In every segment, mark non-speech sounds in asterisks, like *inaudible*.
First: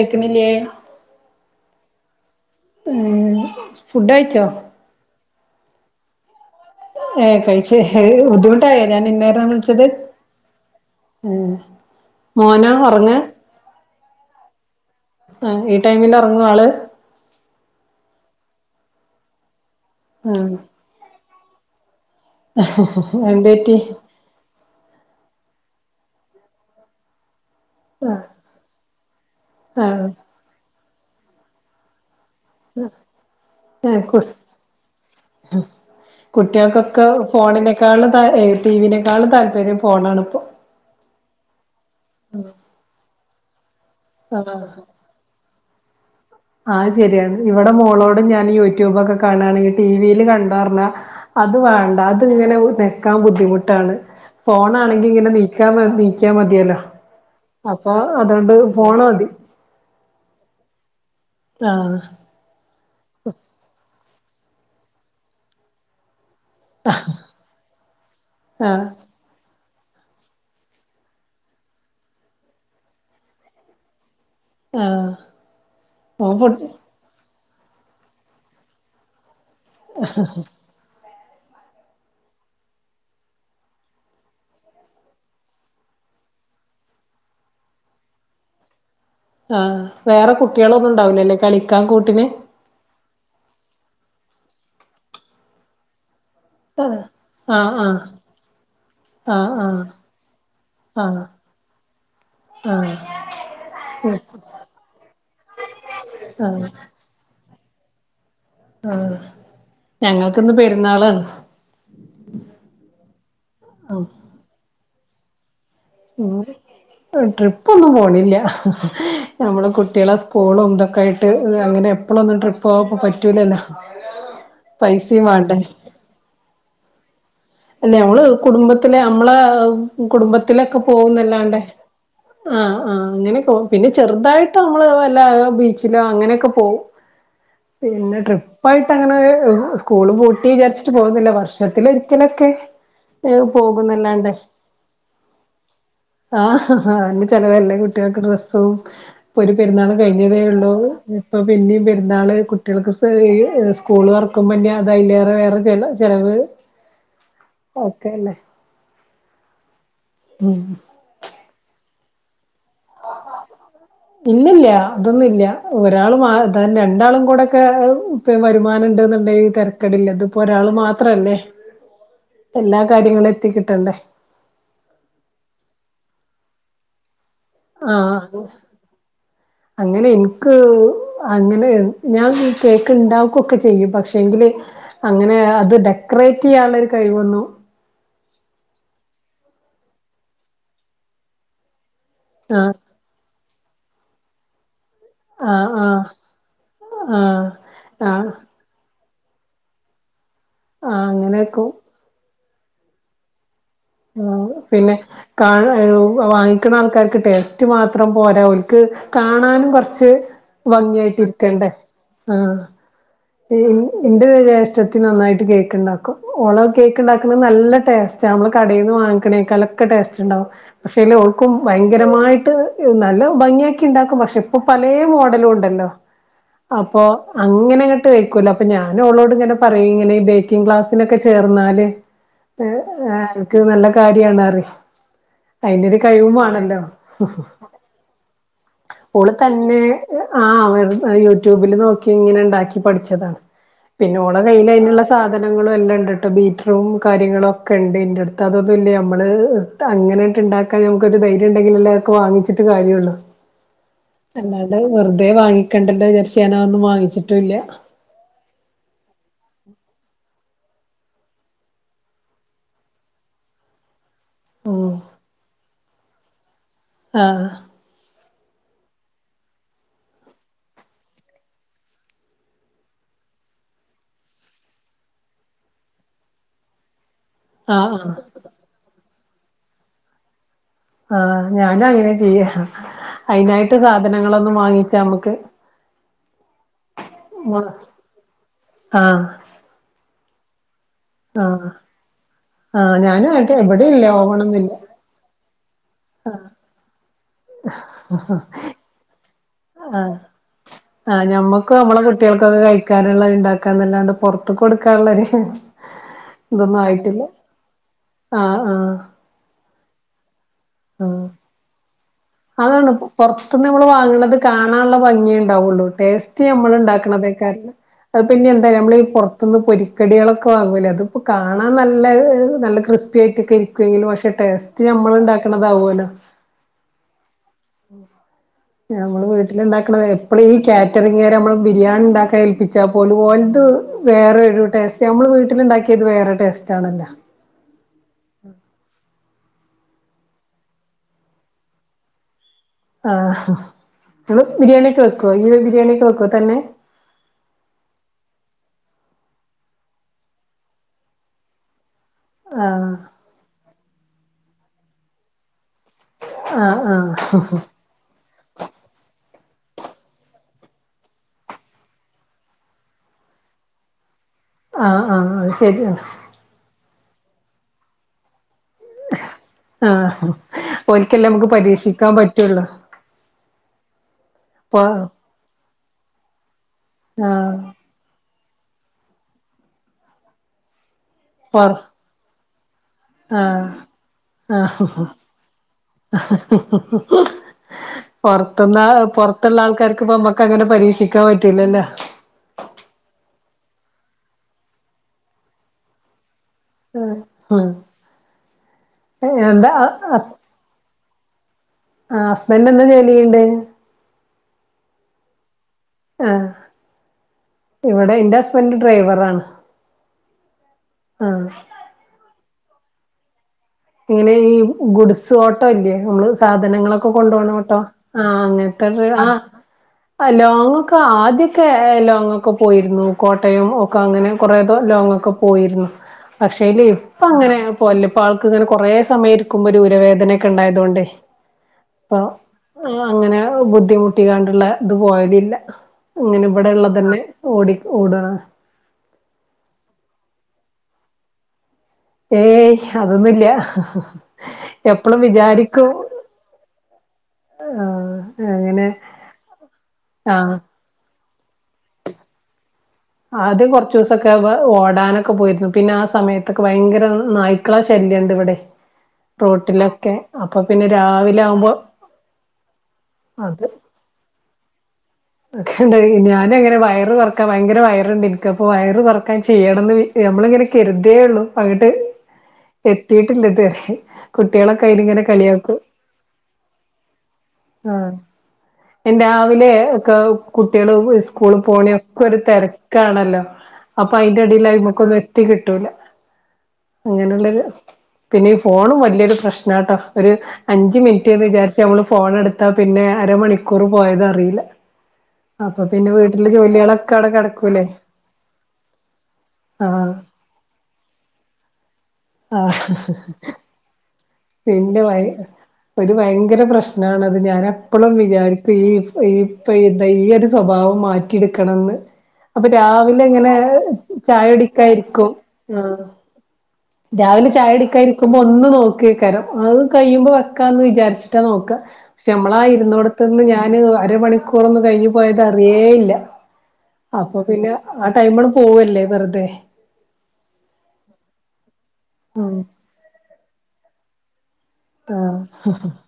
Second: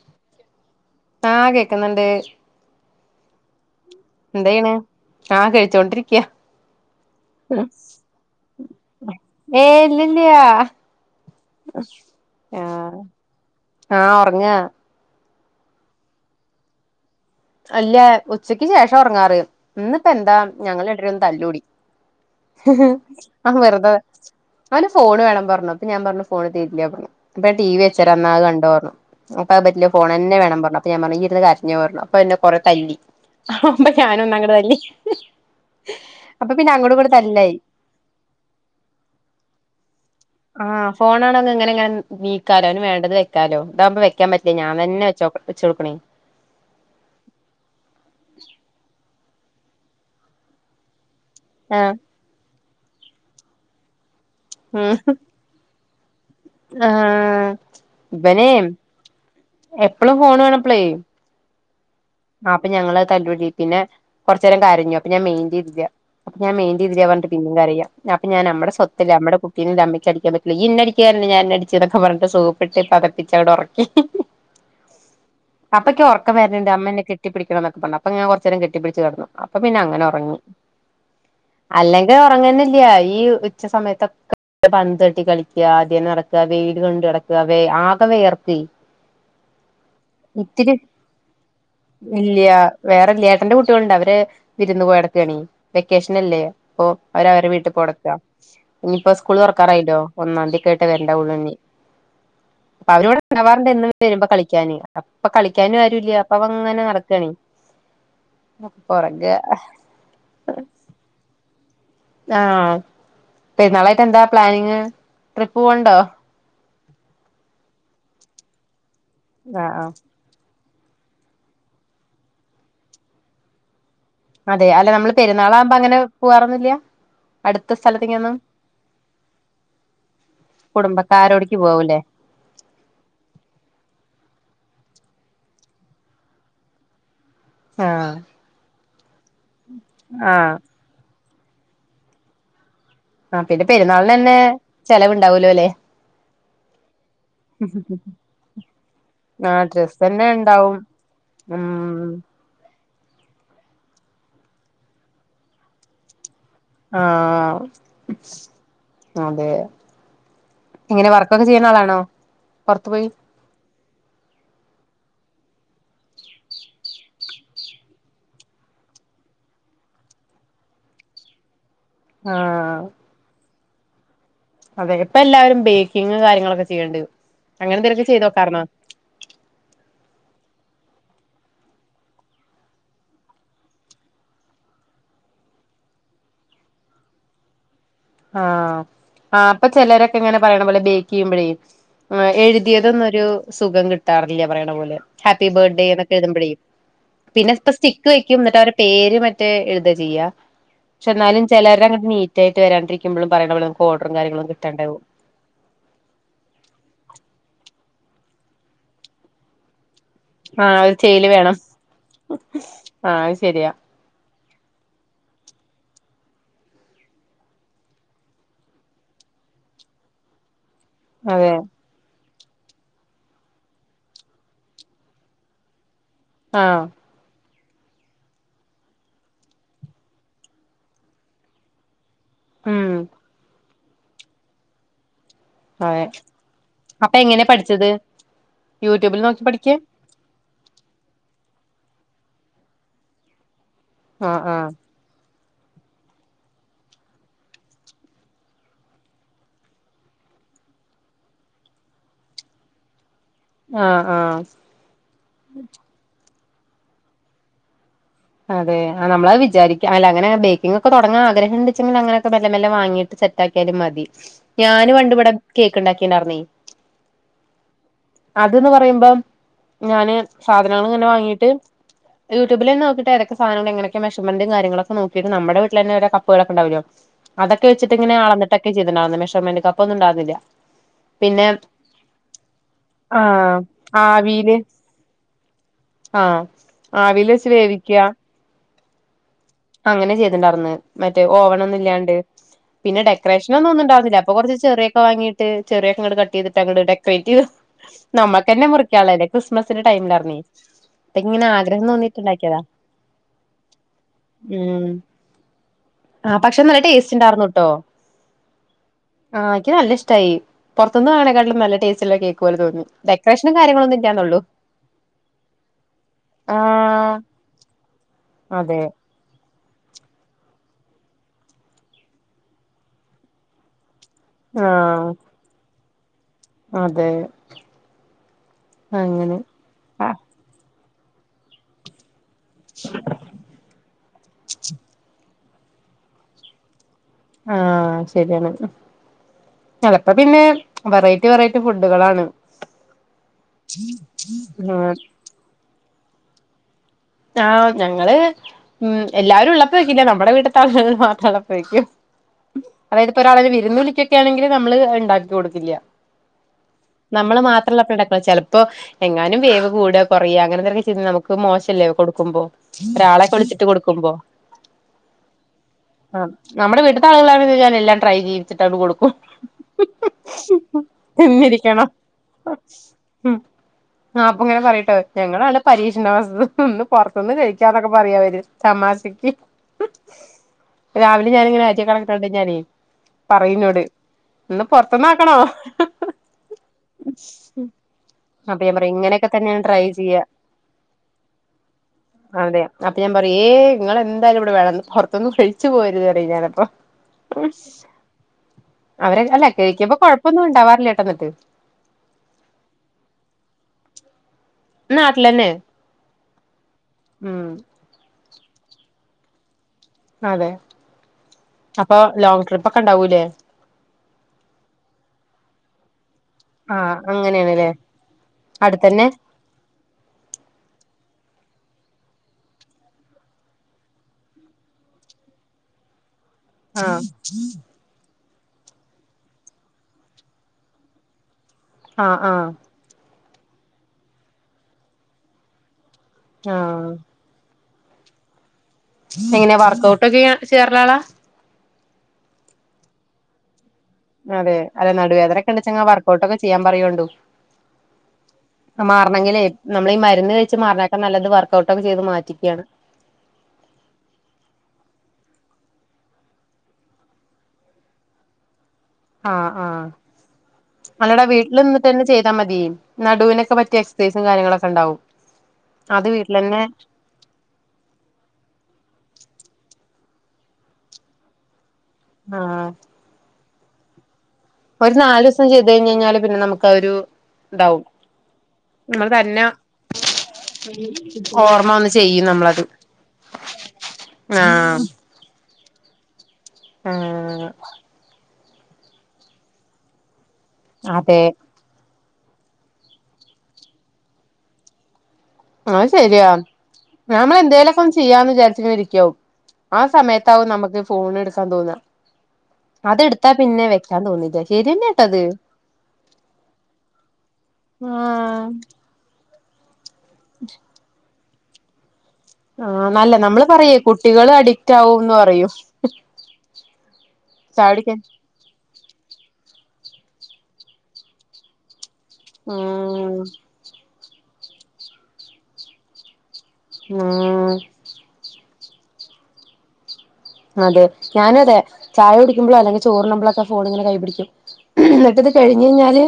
കേക്ക്ണില്ലേ? ആഹ് കേക്ക്ന്ന്ണ്ട്. *unintelligible* എന്തെയ്യ്ണ്? ആഹ് കഴിച്ചോണ്ടിരിക്കയാ ഏ കഴിച്ച് ബുദ്ധിമുട്ടായോ ഞാൻ ഇന്നേരം വിളിച്ചത്? ഏയ് ഇല്ലില്ല്യ ഉം മോനോ ആഹ് ഒറങ്ങ? ആഹ് ഒറങ്ങാ ആഹ് ഈ ടൈമിൽ ഒറങ്ങോ ആള് അല്ല ഉച്ചക്ക് ശേഷം ഒറങ്ങാറ് ഇന്ന് ഇപ്പ എന്താ ഞങ്ങള് രണ്ടരും തല്ലൂടി. എന്ത് ആ പറ്റി വെറുതെ അവന് ഫോണ് വേണം പർഞ്ഞു അപ്പ ഞാൻ പർഞ്ഞു ഫോണ് തരീല്ല പർഞ്ഞു അപ്പ ടി വി കൊർച്ചരന്നാ അത് കണ്ടോ ർഞ്ഞു അപ്പ അത് ആ പറ്റില്ല ഫോണന്നെ വേണം പർഞ്ഞു അപ്പ ഞാൻ പർഞ്ഞ് ഇജിര്ന്ന് കര്ഞ്ഞോ ർഞ്ഞു അപ്പ *unintelligible* കൊറെ തല്ലി അപ്പ ഞാനൊന്ന് അങ്ങട് തല്ലി അപ്പ പിന്നെ അങ്ങോടും കുട്ടികൾക്കൊക്കെ ഇങ്ങടും തല്ലായി. *unintelligible* ടിവിനേക്കാളും താല്പര്ം ഫോണാണ് ഇപ്പോ. ആഹ് ഫോണാണ്ങ്ങ് ഇങ്ങനെങ്ങെ നീക്കാലോ ആന് വേണ്ടത് വെക്കാലോ ഇതാവുമ്പ വെക്കാൻ ആ പറ്റില്ല ഞാൻ തന്നെ വെച്ചോക് വെച്ചൊടുക്കണേയ്. ആഹ് ശരിയാണ്. ഇവിടെ മോളോടും ഞാൻ യൂട്യൂബൊക്കെ കാണാണെങ്കിൽ ടിവില് കണ്ടോറഞ്ഞാ അത് ആഹ് വേണ്ട അത് ഇങ്ങനെ ഞെക്കാൻ ബുദ്ധിമുട്ടാണ്. ഫോൺ ഉം ആണെങ്കിൽ ഇങ്ങനെ നീക് ക്കാൻ മതി നീക്കിയാ മതിയല്ലോ. ആഹ് അപ്പൊ ഇവനെ അതുകൊണ്ട് ഫോണ് മതി. എപ്പളും ഫോൺ വേണ ഇപ്പളേ. ആഹ്. ആഹ് അപ്പൊ ഞങ്ങള് തല്ലൂടി. പിന്നെ കുറച്ച് നേരം കരഞ്ഞു. അപ്പൊ ഞാൻ മെയിന്റേതില്ല. അപ്പൊ ഞാൻ മൈന്റേതില്ല പറഞ്ഞട്ട് പിന്നിം കരയാ. അപ്പൊ ഞാൻ അമ്മടെ ആഹ് സ്വത്തല്ലേ അമ്മടെ കുട് ട്ടീനെ ഇന്റമ്മക്ക് അടിക്കാൻ പറ്റില്ലെ ഇയ്യ്ന്നെ അടിക്കാറില്ലേ ഞാൻ ഇന്നെ അടിച്ചെന്നൊക്കെ പറഞ്ഞ്ട്ട് സോപ്പിട്ട് പതപ്പിച്ചാട് ഒറക്കി. ആഹ് അപ്പൊ ഇക്ക് ഓൻ ഉറക്കം ഫുഡ് വരുന്നുണ്ട് അമ്മന്നെ കെട്ടിപ്പിടിക്കണം എന്നൊക്കെ പറഞ്ഞു. അപ്പൊ അങ്ങനെ കുറച്ചേരം കെട്ടിപ്പിടിച്ച് കെടന്നു. അപ്പ പിന്നെ അങ്ങനൊറങ്ങി. അല്ലെങ്കി ഒറങ്ങന്നെ ഇല്ല. ഈ ഉച്ച സമയത്തൊക്കെ പന്തട്ടി കളിക്കുക, ആദ്യം നടക്കുക, വെയിൽ കൊണ്ട് നടക്കുക, വേ ആകെ വേയർക്കുവെയ്. ആഹ് വേറെ കുട്ടികളൊന്നും ഉണ്ടാവില്ലല്ലേ കളി ഇല്ല്യാ. വേറെല്ല്യ ഏട്ടന്റെ കുട്ടികളുണ്ട് അവര് വിരുന്ന് പോയടക്കയാണെ. വെക്കേഷൻ അല്ലേ. ഓഹ് ആഹ് അവരവരെ ആഹ് ആഹ് വീട്ടിപ്പോയടക്കാ. ഇഞ്ഞ്പ്പം സ്കൂള് ആഹ് തൊറക്കാറായല്ലോ. ഒന്നാംതീക്കായിട്ടെ ആഹ് വരണ്ടാവുള്ളു ഇനി. ആഹ് അവര് ആഹ് ഇവടെണ്ടാവാറുണ്ട് എന്നും വരുമ്പോ കളിക്കാന്. അപ്പൊ കളിക്കാനും ആരുല്ല അപ്പ അവൻ ആഹ് നടക്കാണി. പൊറകെ ഞങ്ങക്ക്ന്ന് പെരുന്നാളാണ്. ആഹ് പെരുന്നാളായിട്ട് എന്താ പ്ലാനിങ്ങ്? ട്രിപ്പ് പോണ് ണ്ടോ? ഓര് ട്രിപ്പൊന്നും പോണില്ല. നമ്മളെ ആഹ് ആഹ് കുട്ട്യാളെ സ് കൂളും ഇതൊക്കെയായിട്ട് അങ്ങനെ എപ്പളൊന്നും ട്രിപ്പോവാം ഇപ്പ പറ്റൂലല്ലോ. അതെ അല്ല നമ്മള് പൈസയും വേണ്ടേ പെരുന്നാളാമ്പ അങ്ങനെ പോവാറൊന്നുല്ല? അടുത്ത അല്ല നമ്മള് സ്ഥലത്തേക്കൊന്നും കുടുംബത്തിലെ നമ്മളെ കുടുംബത്തിലൊക്കെ കുടുംബക്കാരോടക്ക് പോവുന്നല്ലാണ്ടേ. പോവൂലേ ആഹ് ആഹ് അങ്ങനെയൊക്കെ പോവും. പിന്നെ ചെറുതായിട്ട് നമ്മള് വല്ല ബീച്ചിലോ അങ്ങനെയൊക്കെ പോവും. ആഹ് പിന്നെ ട്രിപ്പായിട്ട് അങ്ങനെ സ്കൂള് പൂട്ടി ആഹ് വിചാരിച്ചി ട്ട് പോവുന്നില്ല. വർഷത്തിലൊരിക്കലൊക്കെ ആഹ്. ഏഹ് പിന്നെ പെരുന്നാളിന് പോകുന്നല്ലാണ്ടെ തന്നെ ചെലവുണ്ടാവൂല്ലൊല്ലെ? ആഹ്. അന്നെ ചെലവന്നെ. കുട്ട്യാക്ക് ഡ്രസ്സും ഇപ്പൊരു ആഹ് പെരുന്നാള് ഡ്രസ്സെന്നെ കഴിഞ്ഞതേ ഒള്ളൂ. ഇണ്ടാവും ഇപ്പൊ പിന്നിം ഉം പെരുന്നാള് കു ട്ട്യാള്ക്ക്സ് ഈഹ് സ്കൂള് തൊർക്കുമ്പ ഇഞ്ഞ് അതയിലേറെ വേറെ ചെല ചെലവ്. ആഹ് ഓക്കെല്ലേ അതെ. ഉം. എങ്ങനെ വർക്കൊക്കെ ചെയ്യണ ആളാണോ, പൊറത്ത് പോയി? ഇല്ലല്ല്യ അതൊന്നുല്ല. ഒരാള് മ അതന്നെ രണ്ടാളും കൂടെക്കെ ഇപ്പ വരുമാനണ്ട്ന്ന്ണ്ടെയി തരക്കേടില്ല. ഇത്പ്പൊ ഒരാള് മാത്രല്ലേ. എല്ലാ ആഹ് കാര്യങ്ങളു എത്തിക്കിട്ടണ്ടേ. അതെ. ഇപ്പ എല്ലാരും ബേക്കിങ് കാര്യങ്ങളൊക്കെ ചെയ്യ്ണ്ട്. അങ്ങനെ എന്തേലൊക്കെ ചെയ്ത് ആഹ്. നോക്കാറ്ന്നോ അങ്ങനെ ഇൻക്ക് അങ്ങനെ, ഞാൻ ഈ കേക്ക് ഇണ്ടാക്കൊക്കെ ചെയ്യും. പക്ഷെങ്കില് അങ്ങനെ അത് ഡെക്കറേറ്റ് ചെയ്യാനുള്ളരു കഴിവൊന്നും ആഹ് ആഹ്. ഇപ്പൊ ചിലരൊക്കെ ഇങ്ങനെ പറയണ പോലെ ബേക്കയ്യുമ്പഴേ ആഹ് എഴുതിയതൊന്നും ഒരു സുഖം കിട്ടാറില്ല പറയണ പോലെ. ഹാപ്പി ആഹ് ബർഡേ ആഹ് എന്നൊക്കെ എഴുതു മ്പഴേ ആഹ് പിന്നെപ്പ സ്റ്റിക്ക് ആഹ് വെക്കും ഇന്നട്ട് അവരെ പേര് മറ്റേ എഴുതാ ചെയ്യാ ആഹ് പക്ഷെ ഇന്നാലും അങ്ങനെക്കും ചെലരൊ അങ്ങട്ട് നീറ്റായിട്ട് വരാണ്ടിരി ക്കുമ്പളും പറി ന്നവളും ആഹ് പിന്നെ കാ വാങ്ങിക്കുന്ന ആൾക്കാർക്ക് ടേസ്റ്റ് മാത്രം പോരാ ഓൽക്ക് കാണാനും കൊർച്ച് ആഹ് ഒരു വംഗിയായിട്ട് ചെയ്ല് വേണം ഇരിക്കണ്ടേ ആഹ് ആഹ് അത് ശരിയാ ഏഹ് ഇന്റെ ജേഷ്ടത്തി നന്നായിട്ട് കേക്ക് ഇണ്ടാക്കും ഓളെ കേക്ക് ഇണ്ടാക്ക്ണ നല്ല ടേസ്റ്റാ നമ്മള് കടേന്ന് വാങ്ങിക്ക്ണെക്കാലൊക്കെ ടേസ്റ്റ് ഇണ്ടാവും പക്ഷേല് അതെ ഓൾക്കും ഭയ ങ്കരമായിട്ട് നല്ല ഭംഗിയാക്കി ഇണ്ടാക്കും പക്ഷെ ഇപ്പ പലേ മോഡലും ഇണ്ടല്ലോ ആഹ് അപ്പൊ അങ്ങനെ ഇങ്ങട്ട് വൈക്കൂല അപ്പ ഞാന് ഓളോട് ഇങ്ങനെ പറയും ഇങ്ങനെ ഈ ബേക്കിംഗ് ക്ലാസിനൊക്കെ ചേർന്നാല് ഉം അൻക്ക് നല്ല കാര്യാണറിം അയിനൊരു അതെ കഴിവും വാണല്ലോ അപ്പൊ എങ്ങനെ പഠിച്ചത് യൂട്യൂബിൽ ഓള് നോക്കി പഠിക്ക തന്നെ ആഹ് വെർ യൂട്യൂബില് നോക്കി ഇങ്ങനെ ഉണ്ടാക്കി പഠിച്ചതാണ് പിന്നെ ഓള ആഹ് ആഹ് കയ്യിലയിനുള്ള സാധനങ്ങളും എല്ലണ്ട്ട്ടോ ബീറ്റ്റും കാര്യങ്ങളും ഒക്കെ ഇണ്ട് ഇന്റട് ത്ത് അതൊന്നുല്ല്യ അമ്മള് അങ്ങനെട്ട്ണ്ടാക്കാൻ നമുക്കൊരു ധൈര്യണ്ടെങ്കിലല്ലെ അഒക്കെ വാങ്ങിച്ചിട്ട് കാര്യുള്ളൂ ആഹ് ആഹ് വെർതെ വാങ്ങിക്കണ്ടല്ലോ വിചാര്ച്ച് ഞാന് ഒന്നും വാങ്ങിച്ചിട്ടുല്ല അതെ ആ നമ്മളത് വിചാരിക അല്ല അങ്ങനെ ബേക്കിങ്ങൊക്കെ തൊടങ്ങാ ആഗ്രഹണ്ട്ച്ചങ്കി അങ്ങനൊക്കെ മെല്ലെ മെല്ല വാങ്ങിട്ട് സെ റ്റാക്കിയാലും മതി ഉം ഞാന് പണ്ട് ഇവടെ കേക്ക് ഇണ്ടാക്കിണ്ടാർന്നെ അ ആഹ് അത് ന്ന് പറയുമ്പം ഞാന് സാധനങ്ങള് ഇങ്ങനെ വാങ്ങീട്ട് യൂട്യബിലെന്നെ നോക്കി ഏതൊക്കെ സാധങ്ങളെങ്ങനെക്കെ മേശർമെന്റും കാര്യങ്ങളൊക്കെ നോക്കിട്ട് നമ്മടെ വീട്ടിലന്നെ ഓരോ കപ്പുകളൊക്കെ ണ്ടാവല്ലോ അതൊക്കെ ആഹ് ആഹ് വെച്ചിട്ടിങ്ങനെ അളന്നിട്ടൊക്കെ ചെയ്തിണ്ടാർന്നെ മെഷർമെന്റ് കപ്പൊന്നും ണ്ടാർന്നില്ല ആഹ് ഞാനും അങ്ങനെ ചെയ്യാ ആഹ് അയിനായിട്ട് ആവിയില് സാധനങ്ങളൊന്നും വാങ്ങിച്ച അമ്മക്ക് ആഹ് ആവിലെച്ച് വേവിയ്ക്ക ആഹ് അങ്ങനെ ചെയ്തിണ്ടാർന്ന് മറ്റേ ആഹ് ഓവണൊന്നുല്ലാണ്ട് ആഹ് പിന്നെ ഞാനും ആയിട്ട് ഡെക്കറേഷനനൊന്നും ഒന്നും ഇവിടെ ഇല്ല ണ്ടാർന്നില്ല അപ്പൊ കൊറച്ച് ഓവണൊന്നുല്ല ചെറിയൊ യൊക്കെ വാങ്ങിട്ട് ചെറിയൊക്കെങ്ങട്ട് കട്ടെയ്തിട്ടങ്ങട്ട് ഡെക്കറേറ്റ് ചെയ്ത് *inaudible* യ്ക്കൊള്ളെല്ലേ ക്രിസ്മസിന്റെ ആഹ് ടൈമിലാർന്നെ അപ്പിങ്ങനെ ആഗ്രഹം തോന്നിട്ട്ണ്ടാക്കിയതാ ക്കാരള്ള ഇണ്ടാക്കാന്നല്ലാണ്ട് പൊറത്ത് ഉം കൊടുക്കാള്ളൊരു ആ പക്ഷെ ഇതൊന്നും നല്ല ടേസ്റ്റ് ആയിട്ടില്ല ആഹ് ആഹ് ആഹ് ഇയ്ക്ക് നല്ല ഇഷ്ട്ടായി പൊറത്ത്ന്ന് ആഹ് വാങ്ങണേക്കാട്ടിലും നല്ല ടേസ്റ്റ്ള്ള കേ അതാണ് പൊറത്ത്ന്ന് ഞമ്മള് വാങ്ങണത് കാണാന്ള്ള ഭംഗിയെ ണ്ടാവൊള്ളൂ ടേസ്റ്റ് ആ നമ്മള് ണ്ടാക്കണതേക്കാ അത് പിന്നെ എന്താ അതെ ഞമ്മളി പൊറ ത്ത്ന്ന് പൊരിക്കടികളൊക്കെ വാങ്ങൂലേ അതിപ്പോ കാണാൻ നല്ല നല്ല ക്രിസ്പി ആയിട്ടൊക്കെരി ക്കെങ്കിലും പക്ഷെ ആ ടേസ്റ്റ് ഞമ്മള്ണ്ടാക്കണതാവുല്ലോ അതെ ഞമ്മള് അങ്ങനെ വീട്ടിലിണ്ടാക്കണതേ എപ്പളും ഈ കാറ്ററിംഗ്കാരവുമ്പള് ബിരിയാണി ണ്ടാക്ക ൻ ഏൽപ്പിച്ചാ പോലും ഓലത് വേറെരു ടേസ്റ്റ് നമ്മള് വീട്ടിലുണ്ടാക്കിയത് വേറെ ടേസ്റ്റ് ആണല്ലോ ആഹ് ശരിയാണ് ചെലപ്പോ പിന്നെ വെറൈറ്റി വെറൈറ്റി ഫുഡുകളാണ് ആഹ് ങ്ങള് ഉം ബിരിയാണിയൊക്കെ വെക്കൊ ഇയ്യ് ബിരിയാണിയൊക്കെ വെക്കോ തന്നെ ആഹ് ഞങ്ങള് ഉം എല്ലാരും ഉള്ളപ്പോ വെക്കില്ല നമ്മടെ വീട്ട്ത്തെ ആൾക്കാര് മാത്രം ള്ളപ്പോ വെയ്ക്കും ആഹ് പ്പൊരാളെ വിരുന്ന് വിളിക്കൊക്കാണെങ്കില് നമ്മള് ണ്ടാക്കി കൊടുക്കില്ല ആഹ് നമ്മള് ആഹ് മാത്രള്ളപ്പോണ്ടാക്കൊള്ളു ചെല പ്പം എങ്ങാനും വേവ് കൂടേ കൊറയേ അങ്ങനെന്തേലൊക്കെ ചെയ്ത നമുക്ക് മോശല്ലേ കൊടുക്കുമ്പോ ഒരാളെക്കെ വിളിച്ചിട്ട് കൊടുക്കുമ്പോ ആഹ് ആഹ് അത് ശെരിയാണ് ആഹ് നമ്മടെ വീട്ട്ത്തെ ആളുകളാണേല് ഞാൻ എല്ലാം ട്രൈ ചെയ്യിച്ചിട്ടങ് കൊടുക്കും ആഹ് ഓൽക്കല്ലേ മ്മക്ക് തിന്നിരിക്കണം പരീക്ഷിക്കാൻ പറ്റൊള്ളു ആഹ് അപ്പൊ ഇങ്ങനെ പറയൂട്ടോ ഞങ്ങളാണ് പരീക്ഷണവസ്തു ഇന്ന് പൊർത്ത്ന്ന് ആഹ് കഴിയ്ക്കാന്നൊക്കെ പറയും അവര് തമാശയ്ക്ക് രാവിലെ ഞാനിങ്ങനെ പൊർ അരിയൊക്കെ അളക്ക്ണണ്ടയ്ഞാലെ ആഹ് പറയുന്നോട് ആഹ് പുറത്തുന്ന് ആക്കണോ അപ്പൊ ഞാൻ പൊർത്ത്ന്ന പറയും ഇങ്ങനെയൊക്കെ തന്നെയാണ് പൊർത്ത്ള്ള ട്രൈ ആൾക്കാർക്കിപ്പോ ചെയ്യ മ്മക്കങ്ങനെ പരീക്ഷിക്കാൻ പറ്റൂലല്ലോ അതെ അപ്പൊ ഞാൻ പറയും ഏയ് ഇങ്ങളെന്തായാലും ഇവടെ വേണംന്ന് പൊർത്ത്ന്ന് കഴിച്ചു പോവര്ത് ന്ന് പറയും ഞാനപ്പൊ ഉം അവരെ അല്ല എന്താ കേറ്റിയപ്പൊ ഹസ് കൊഴപ്പൊന്നുണ്ടാവാറില്ല ട്ടോ ന്ന്ട്ട് ആഹ് ഹസ്ബന്റെന്താ ജോലിയ്യ്ണ്ട് നാട്ട്ലെന്നെ ആഹ് ഇവടെ ഇന്റെ ഹസ്ബന്റ് ഡ്രൈവറാണ് അതെ ആഹ് അപ്പൊ ലോങ് ട്രിപ്പൊക്കെ ണ്ടാവൂല്ലേ ഇങ്ങനെ ഈ ഗുഡ്സ് ഓട്ടോ ല്ലേ നമ്മള് ആ സാധനങ്ങളൊക്കെ കൊണ്ടോണ അങ്ങനെയാണല്ലേ ഓട്ടോ ആഹ് അങ്ങൻത്തത് അടുത്തന്നെ ആഹ് ആഹ് ലോങ്ങൊക്കെ ആദ്യൊക്കെ ലോങ്ങൊക്കെ പോയിരുന്നു കോട്ടയം ഒക്കെ അങ്ങനെ കൊറേ ലോങ്ങൊക്കെ പോയിര്ന്നു ആ പക്ഷേല് ഇപ്പങ്ങനെ ങ്ങള് പോവലില്ല ഇപ്പാൾ ക്കിങ്ങനെ കൊറേ സമയം ഇരിക്കുമ്പൊരു ഊരവേദനെക്കെ ണ്ടായതൊണ്ടേ ആ ഇപ്പൊ ആ അങ്ങനെ ബുദ്ധിമുട്ടിങ്ങാണ്ട്ള്ള ഇത് പോകലില ഇങ്ങനെ ആ ഇവടെള്ളതെന്നെ ഓടി ഓടണ എങ്ങനെ വർക്ക് ഔട്ടൊക്കെ ചെയ്യാർള്ളാളാ ഏയ് അതൊന്നുല്ല അതെ അതെ എപ്പളും നടുവേനക്കെണ്ടിച്ചങ്ങാ വിചാരിക്കും വർക്കഔട്ടൊക്കെ ചെയ്യാൻ പറയോണ്ടു ആഹ് അങ്ങനെ മാർണെങ്കിലേ നമ്മളീ മരുന്ന് ആഹ് കഴിച്ച് മാർണേക്കാൾ നല്ലത് വർക്കഔട്ടൊക്കെ ചെയ്ത് മാറ്റിക്യാണ് ആദ്യം കൊർച്ചൂസൊക്കെ വെ ഓടാനൊക്കെ പോയിരുന്നു പിന്നെ ആ സമയത്തൊക്കെ ഭയങ്കര നായ്ക്കള ശല്യണ്ട് ഇവടെ *unintelligible* ആഹ് ആഹ് അല്ലട രാവിലെ വീട്ടില് ആവുമ്പോ നിന്നിട്ടെന്നെ ചെയ്താ മതി നടുവിനൊക്കെ പറ്റിയ എക്സേസും കാര്യങ്ങളൊക്കെ ണ്ടാവും ക്ക്ണ്ടേ ഞാനങ്ങനെ വയറ് കൊറ ക്ക ഭയങ്കര വയറ്ണ്ട് ഇൻക്ക് അപ്പൊ വയറ് കൊർക്കാൻ ചെയ്യണംന്ന് നമ്മളിങ്ങനെ കെര്തേള്ളു അങ്ങട്ട് ആഹ് എത്തിട്ടില്ലതുവെരെ ഒരു കുട്ട്യാളൊക്കയ്ന്ങ്ങനെ നാലൂസം ചെയ്ത് കളിയാക്കും കഴിഞ്ഞ് കഴിഞ്ഞാല് പിന്നെ നമുക്ക് അതൊരു ഇതാവും. ആഹ് നമ്മള് അയ്ന് തന്നെ രാവിലെ ഒക്കെ കുട്ട്യാള് സ്കൂള് ഓർമ്മ വന്ന് ചെയ്യും പോണയൊക്കൊരു നമ്മളത് തെരക്കാണല്ലോ അപ്പൊ അയ്ന്റെ എടേല് ആഹ് അയ്മക്കൊന്നും എത്തി കിട്ടൂല ആഹ് അങ്ങനെള്ളൊരു പിന്നെ ഈ ഫോണും വല്യോരു പ്രശ്നാട്ടോ ഒരു അഞ്ച് അതെ മിൻറ്റ്ന്ന് വിചാരിച് ച്ച് നമ്മള് ഫോണ്ട്ത്ത പിന്നെ അരമണിക്കൂറ് പോയതറില്ല അത് ശരിയാ ജോലികളൊക്കെ അവിടെ നമ്മൾ കിടക്കൂലേ എന്തേലൊക്കൊന്ന് ചെയ്യാന്ന് വിചാരിച്ചിരിക്ക്യാവും ആ ആഹ് സമയത്താവും നമുക്ക് ഫോൺ എടുക്കാൻ തോന്നാ അത് ഇടുത്താ പിന്നെ വെ ക്ക തോന്നീല *unintelligible* പ്പിന്റെ വൈ ഒരു വയങ്കര പ്രശ്നാണത് ഞാൻ എപ്പളും ആഹ് വിചാരിക്കും ഈ ഈ ഇപ്പൊ ഇത ഈ ഒരു സ്വഭാവം മാറ്റിടുക്കണംന്ന് അപ്പൊ ആഹ് നല്ല രാവിലെ നമ്മള് ഇങ്ങനെ പറയേ കുട്ടികള് ചായ അഡിക്റ്റ് ആവുംന്ന് കുടിക്കായിരിക്കും, പറയും ആഹ് രാവിലെ ചായ കുടിക്കാ ഇരിക്കുമ്പോ ഒന്ന് നോക്ക എയ്ക്കാരം അത് കയുമ്പോ വെക്കാന്ന് വിചാരിച്ചിട്ടാ നോക്ക ക്ഷെ അമ്മളാ ഉം ഇരുന്നോട്ത്ത് നിന്ന് ഞാന് അരമണിക്കൂറൊന്നും കഴിഞ്ഞു പോയത് അറിയേയില്ല അപ്പൊ ഉം പിന്നെ ആ ടൈമണ് പോവല്ലേ വെറുതെ അതെ ഞാനു അതെ ചായ ഉം കുടിക്കുമ്പളോ അല്ലെങ്കി ചോറുണ്ണുമ്പളൊക്കെ ഫോണിങ്ങനെ കയ്യ് പിടിക്കും ഇന്നട്ട്ത് ആഹ് കഴിഞ്ഞ് കഴിഞ്ഞാല്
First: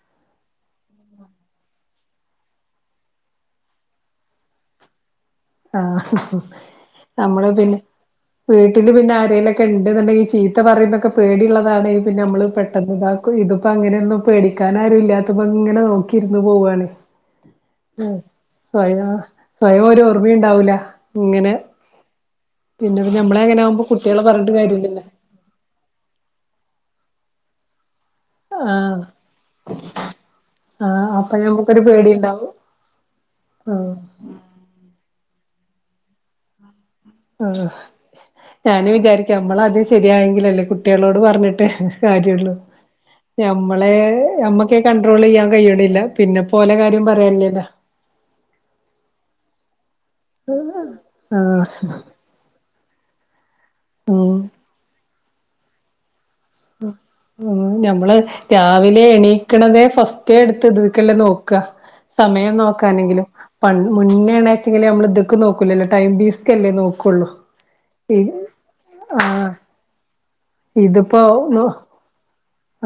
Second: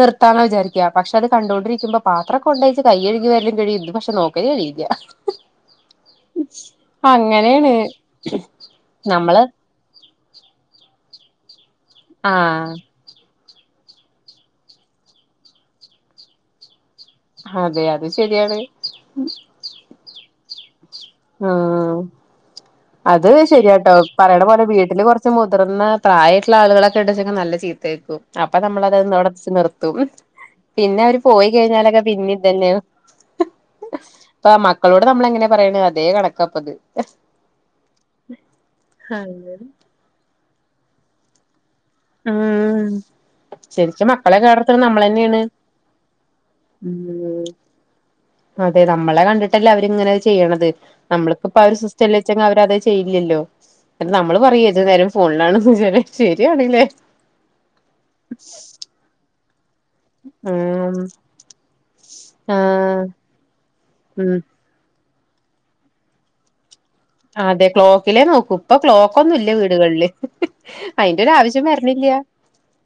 നിർത്താന്ന വിചാരിക്ക പക്ഷെ അത് കണ്ടുകൊണ്ടിരിക്കുമ്പോ പാത്രംക്ക കൊണ്ടഴിച്ച് കൈ കഴുകിവര *unintelligible* പക്ഷെ നോക്കല് കഴിയില്ല ആഹ് നമ്മള് അങ്ങനേണ് പിന്നെ വീട്ടില് പിന്നെ നമ്മള് ആരേലൊ ക്കെ ഇണ്ട്ന്ന്ണ്ടെങ്കി ചീത്ത പറയുന്നൊക്കെ പേടിയള്ളതാണെ പിന്നെ അമ്മള് ആഹ് പെട്ടെന്ന്ത ഇതിപ്പോ അങ്ങനെന്നും പേടിക്കാനാരുംല്ലാത്തപ്പോ ഇങ്ങനെ നോക്കിരിന്ന് പോവണെയ് അതെ അത് ശെരിയാണ് സ്വയം ഒരു ഓർമ്മിണ്ടാവൂല. ആഹ് ആഹ് അത് ഞമ്മളെ അങ്ങനെ ആകുമ്പോ ശരിയാട്ടോ കുട്ടികളെ പറയ്ണ പറഞ്ഞിട്ട് പോലെ വീട്ടില് കാര്യല്ലല്ലോ കൊർ ച്ച് മുതിർന്ന പ്രായായ്ട്ട്ള്ള ആളുകളൊക്കെ ഇണ്ട്ചേക്കെ നല്ല ചീത്തേക്കും അപ്പ നമ്മള ആഹ് അത്ന്ന് അവിടെച്ച് നിർത്തും പിന്നെ ആഹ് അവര് അപ്പൊ പോയി ഞമ്മക്കൊരു കഴിഞ്ഞാലൊക്കെ പിന്നിം പേടിണ്ടാവും ഇതന്നെയ ആഹ് മക്കളോട് നമ്മളെങ്ങനെ പറയ്ണെ അതേ കണക്കാപ്പത് ആഹ് ഞാനും വിചാരിക്കും അമ്മളാ അങ്ങനെ ആദ്യം ശരിയായെങ്കിലല്ലേ കുട്ടിയാളോട് പറഞ്ഞിട്ട് കാര്യയൊള്ളൂ ഉം നമ്മളെ ശരിക്കും മക്കളെ നമ്മക്കെ കേടർത്തണ കണ്ട്രോൾ നമ്മളന്നെയാണ് ചെയ്യാൻ കഴിയ്ണില്ല പിന്നെ ഇപ്പൊ ഓലെ കാര്യം ഉം പറയാല്ലല്ലോ അതെ നമ്മളെ കണ്ടിട്ടല്ലേ അവരിങ്ങനെത് ചെയ്യണത് നമ്മളിപ്പ ഇപ്പൊപ്പാ ആഹ് ഒരു സിസ്റ്റ ച്ച അവരത് ചെയ്യില്ലല്ലോ എന്നട്ട് ഉം നമ്മള് പറയും ഏത് നേരം ഫോണിലാണെന്ന് ശരിയാണ് ഉം ഞമ്മള് രാവിലെ എണീക്കണതേ ഫസ്‌ റ്റേ ഇട്ത്ത് ഉം ഇതീക്കല്ലേ നോക്ക സമയം ആഹ് നോക്കാനെങ്കിലും പ ഉം മുന്നെണെ ച്ചിങ്ങല് അമ്മള് ഇത്ക്ക് നോക്കുലല്ലോ ടൈംപീസ് ക്കെല്ലേ നോക്കൊള്ളൂ അതെ ക്ലോക്കിലേ നോക്കൂ ഇപ്പൊ ക്ലോക്ക് ഒന്നും ആഹ് ഇല്ല വീട്കളില് ഇതിപ്പോ അയിന്റോര് ആവിശ്യം വര്ണില്ല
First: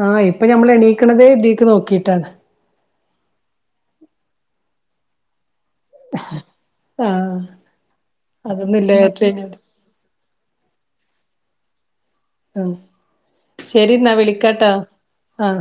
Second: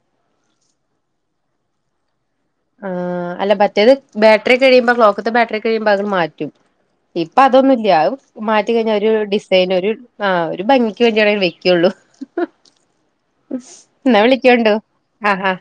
ആഹ് ഇപ്പ ഞമ്മള് എണീക്ണതേ ഇതീക്ക് നോക്കീട്ടാണ് ആഹ് അല്ല മറ്റേത് ബാറ്ററി ഒക്കെ കഴിയുമ്പോ ക്ലോക്ക്ത്തെ ബാറ്ററി കയ്യുമ്പോ അതങ് മാറ്റും ഇപ്പ ആഹ് അതൊന്നുംല്ല അഹ് മാറ്റിക്കഴിഞ്ഞാ അതൊന്നുംല്ല ഒര് ഡിസൈൻ ഒരു ആഹ് ഒരു ഭംഗിക്ക് വേണ്ടിയാണ് വയ്ക്കൊള്ളൂ ശരി എന്നാ ഇന്നാ വിളിക്കാട്ടാ വിളിക്കൊണ്ടു ആഹ് ആഹ്